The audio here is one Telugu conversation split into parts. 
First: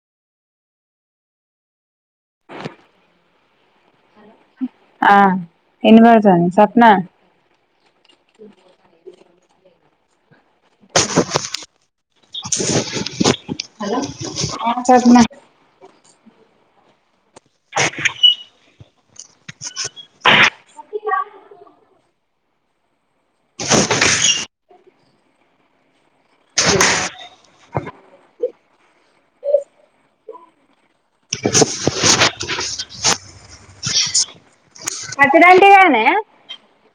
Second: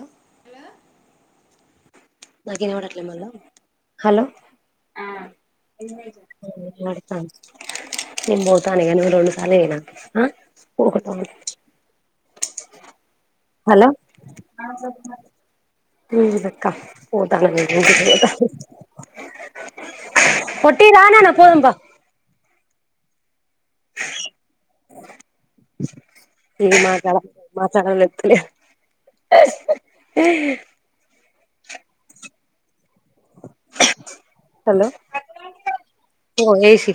అ హలో నాకు ఇనబడ అట్లే మళ్ళా హలో ఆ ఇనబడతా అంది. స్వప్నా నేన్ బోతాఅనేగానీ రెండు సార్లే ఏ నా ఆ హలో ఏమ్ చేప్ మా ఇద అక్కా పోత [unintelligible] పోట్టి రానా అనా పోదుమ్ పా ఇది మా చాల మా చాలా లేత్తు లే [inaudible] ఆహ్ హలో అటుదంటిగానే ఇగో ఏసీ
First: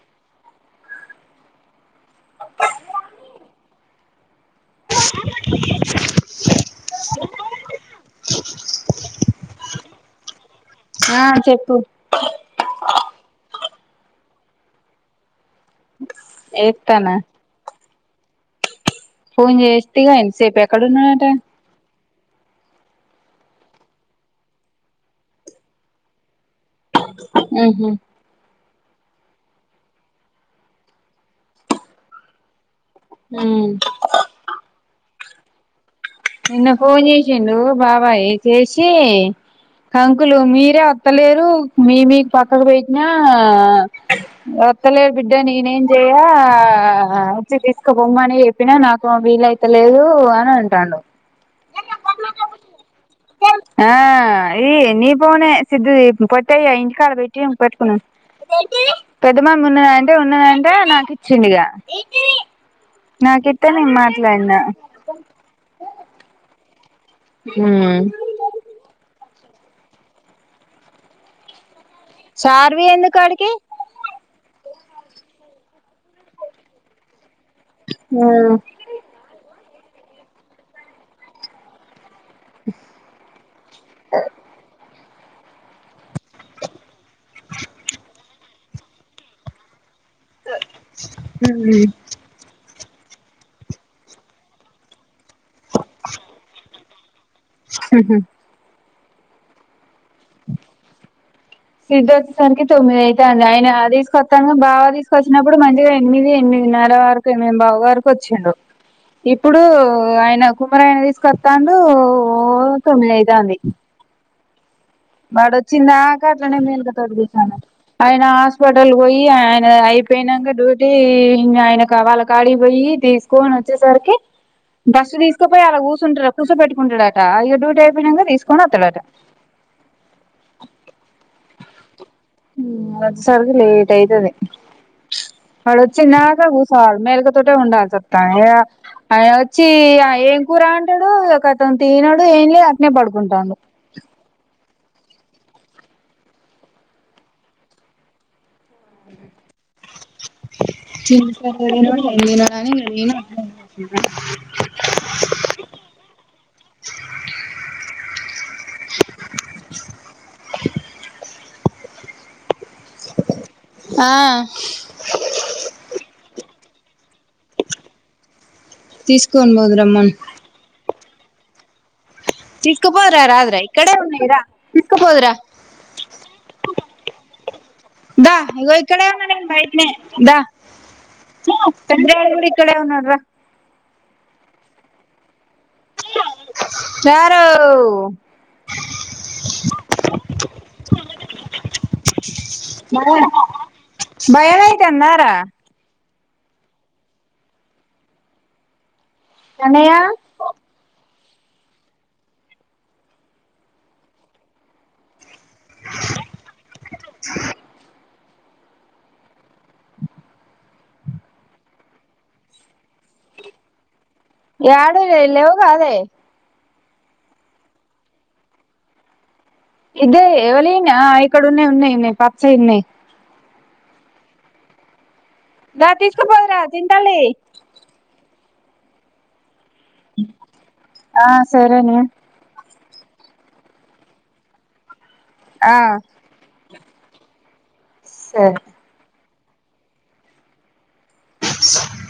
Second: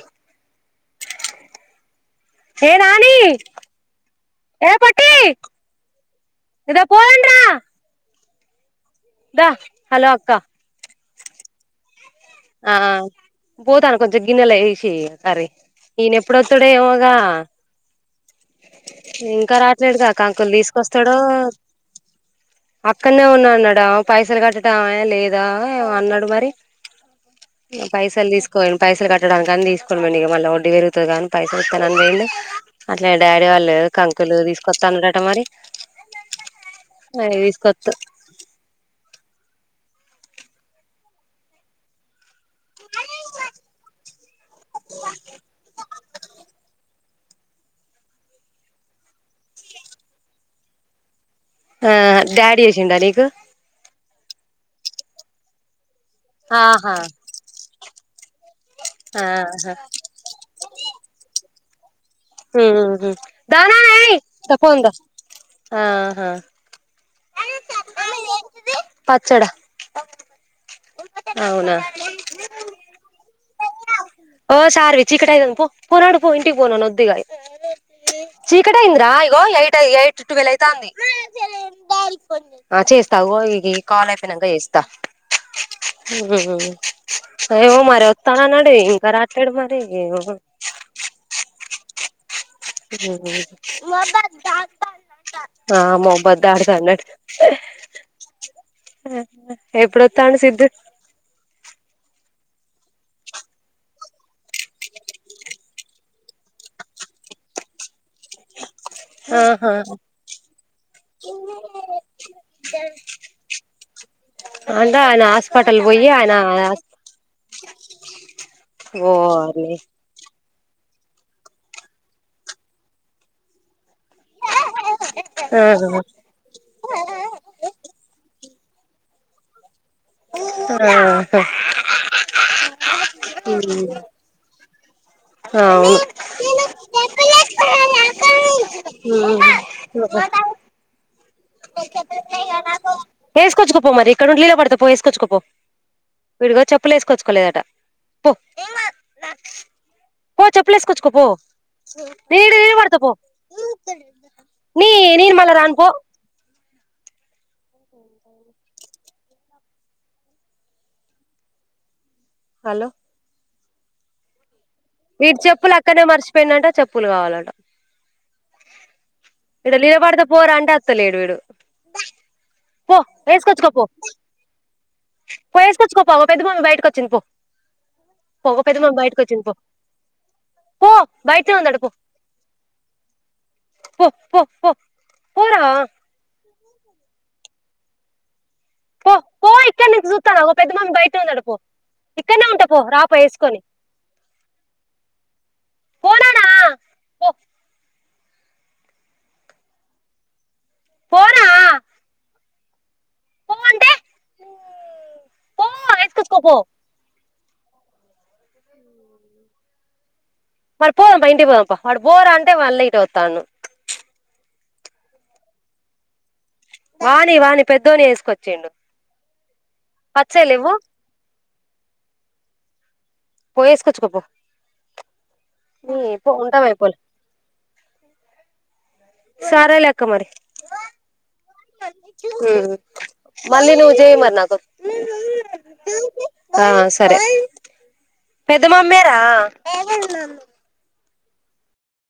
హే నానీ ఏ పొట్టి ఇదో పొండ్రా దా హలో అక్క ఆ చెప్పు ఆ పోతాన కొంచెం గిన్నెలు వేసి ఇయ్యి కర్రీ ఈయన ఏప్పుడొత్తడో ఎస్తానా ఏమోగా ఇంకా ఫోన్ రాట్లేడుగా చేస్తేగా కాంకులు ఇంతసేపు తీసుకొస్తాడో ఎక్కడున్నాడట అక్కనే ఉన్నా అన్నాడా పైసలు కట్టడం లేదా అన్నాడు మరి పైసలు తీసుకపోయిండు పైసలు కట్ట డానికి అనీ తీసుకోని పోయిండు ఇక మళ్ల వడ్డీ పెరుగుతదని గదా అని పైసలు ఇస్తా అని పోయిండు అట్లే డాడీ వాళ్ళ కంకులు తీసుకొత్తా అన్నారట మరీ నిన్న ఫోన్ చేసిండు బాబాయ్ చేసి కంకులు మీరే అత్తలేరు మీయ్యి మీకు పక్కకు పోట్టిన వత్తలేరు బిడ్డ నేనేం చెయ్య ఆ వచ్చి తీసుకపొమ్మని చెప్పినా నాకేమో వీలయితలేదు అని అంటండు ఆ డాడీ చేసిండా నీకు ఆ ఈ నీ ఫోనే సిద్దు ఆహా ఇంటికాడ పెట్టేయ్ ఇ పెట్టుకున్నడు పెద్దమమ్మి ఆహా ఉన్నదా అంటే ఉన్నదంటే నాకు ఇచ్చిండు ఇగ మ్మ్ దా నాకిత్తే నాని నేను ఏయ్ మాట్లాడినా మ్మ్ హ్ పచ్చడా అవునా షార్వి ఎందుకు ఆడికి షార్వి చీకటి ఐతంది పో నడువు పొ ఇంటికిపో ఒద్ది ఇగా చీకటయింది రా ఇగో ఎయిట్ ట్వల్ అయితంది ఆ చేస్తా ఇ కాల్ అయిపోయినంకా చేస్తా ఏమో మరి వస్తాన అని అన్నాడు ఇంకా రాట్లేడు మరి మ్మ్ మ్మ్ హ్ ఆ కబడ్డీ ఆడుతాండు మ్మ్ హ్హ్ ఎప్పుడోత్తండు సిద్దు సిద్ధు వచ్చేసరికి తొమ్మిది అయితంది ఆయన తీసుకొత్తంగా బాగా తీసుకొచ్చినప్పుడు మంచి ఎనిమిది ఎనిమిది నర వరకు ఎనిమిది బావువరకు వచ్చిండు ఇప్పుడు ఆహా ఆయన కుమ్మరైనా తీసుకొస్తాండు ఓ తొమ్మిదియితంది అంటే ఆయన వాడు హాస్పిటల్ పోయి ఆయన వచ్చిందాకట్లనే మేలిక తోటి కుసొవాలె ఆయన హాస్పిటల్కి పోయి ఆయన ఓర్ని అయి పోయినంక డ్యూటీ ఆయన వాళ్ళ కాడి పోయి తీసుకని వచ్చేసరికి బస్సు తీసుకుపోయి అలా ఆహా కూసుండి కుసోపెట్టుకుంటడాటా ఇగ డ్యూటి అయిపోయినంకా తీసు కోస్తాడంట మ్మ్ హ్ మేమ్ వచ్చేసరికి లేట్ అయితది ప్చ్ వాడు అవును వచ్చిదాంక కుసోవాలి మేలుకతోటి ఉండల్సి వత్తంది వాడు వచ్చి ఏం కూర అంటాడు ఒక అతను తినడు ఏం లేదు అట్లనే పడుకుంటాడు వేసుకొచ్చుకోపో మరి ఇక్కడ నుండి లీల పడితే పో వేసుకోచ్చుకో పో వీడు చెప్పులు వేసుకొచ్చుకోలేదట పొ పో చెప్పులు వేసుకొచ్చుకోపో తినడు ఏం తినడు నీడనే అని ఇగ నిలబడ్తా పొ నేను అట్నే నేను మల్లా రాను పొ ంట హలో ఆ వీడి చెప్పులు అక్కనే మర్చిపోయిండంట చెప్పులు కావాలట తీసుకొని ఇడ పోదురమ్మను నిలబడుతా పోరా అంటే వత్తలేడు వీడు పో తీస్కుపోదు రారాదురా వేసుకొచ్చుకో ఇక్కడే ఉన్నాయిరా తీసుకుపొదువురా పోయి వేసుకోచ్చుకో పొ పెద్దమమ్మి బయటకు వచ్చింది పో దా పో ఇగ పెద్ద మమ్మీ ఇక్కడ బయటకు ఉన్న వచ్చింది నేను పో భయ‌. దా పో బయటనే ఉందట పో పెద్ద డాడీ కూడా ఇక్కడే ఉన్నాడు దా. పో పో పో పోరా. సారు. పో పో. ఇక్కడ ను చూస్తానవ్ అగొ పెద్ద మమ్మీ బయటనె ఉందంట పో ఇక్కడనే ఉంట పో రాపో వేసుకొని. గ్గాయ్ తొందరగా. పోనానా పో. కన్నయ్య. పోరా. పో అంటే పో అడ ఏసుకొచ్చుకో పో. మరి పోదాం పా ఇంటికి పోదాం పా వాడు పోరా అంటే మళ్ళీ ఇదే వస్తాండు. ఎడ లే ఇ లేవుఉ గదే. వాని వాని పెద్దోని వేసుకొచ్చిండు. ఇదే పచ్చయి లేవ్వు ఎవరలియ్ ఇక్కడన్న ఉన్నాయి పచ్చయ్ ఉన్నాయి. పోయేసుకోప్పు దా పో తీసుకుపోదురా ఉంటాం మై ఫో. తింటాలి సరేలే అక్క మరి. ఆ సరేనే ఉమ్. మళ్లీ నువ్వు చెయ్ మరి నాకు. ఆ. ఆ సరే సరే పెద్ద మమ్మీరా.